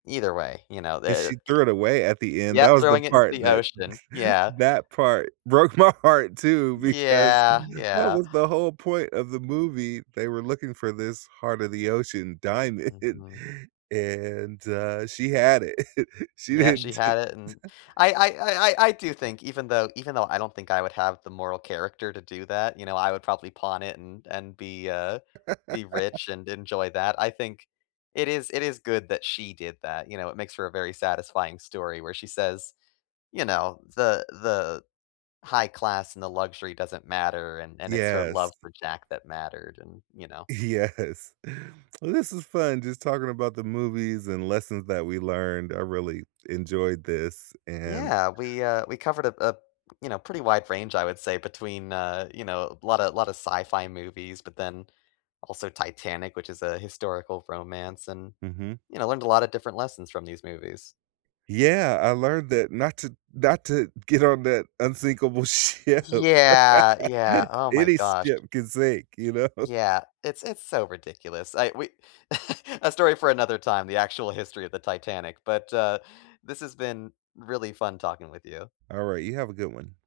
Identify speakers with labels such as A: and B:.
A: Either way, you know,
B: And she
A: the c
B: threw it away at the end, that
A: yep,
B: was the
A: throwing it into
B: part
A: the
B: that
A: ocean. Yeah.
B: that part broke my heart too because
A: Yeah.
B: that
A: Yeah.
B: was the whole point of the movie. They were looking for this heart of the ocean diamond
A: Mhm.
B: and, uh she had it. She
A: Yeah, she
B: didn't
A: had it n I I I I I do think even though even though I don't think I would have the moral character to do that, you know, I would probably pawn it and and be, uh, be rich and enjoy that. I think it is it is good that she did that, you know, it makes for a very satisfying story where she says, you know, the the high class and the luxury doesn't matter, and and it's her love
B: Yes.
A: for Jack that mattered, and, you know?
B: Yes. This is fun just talking about the movies and lessons that we learned, I really enjoyed this and
A: Yeah, we, uh, we covered a a, you know, pretty wide range, I would say, between, uh, you know, a lotta lotta of sci fi movies, but then also Titanic, which is a historical romance and,
B: Mhm.
A: you know, learned a lotta different lessons from these movies.
B: Yeah, I learned that not to not to get on that unsinkable ship.
A: Yeah, yeah, oh my
B: Any
A: gosh.
B: ship can sink, you know?
A: Yeah, it's it's so ridiculous. I we a story for another time, the actual history of the Titanic. But, uh, this has been really fun talking with you.
B: Alright, you have a good one.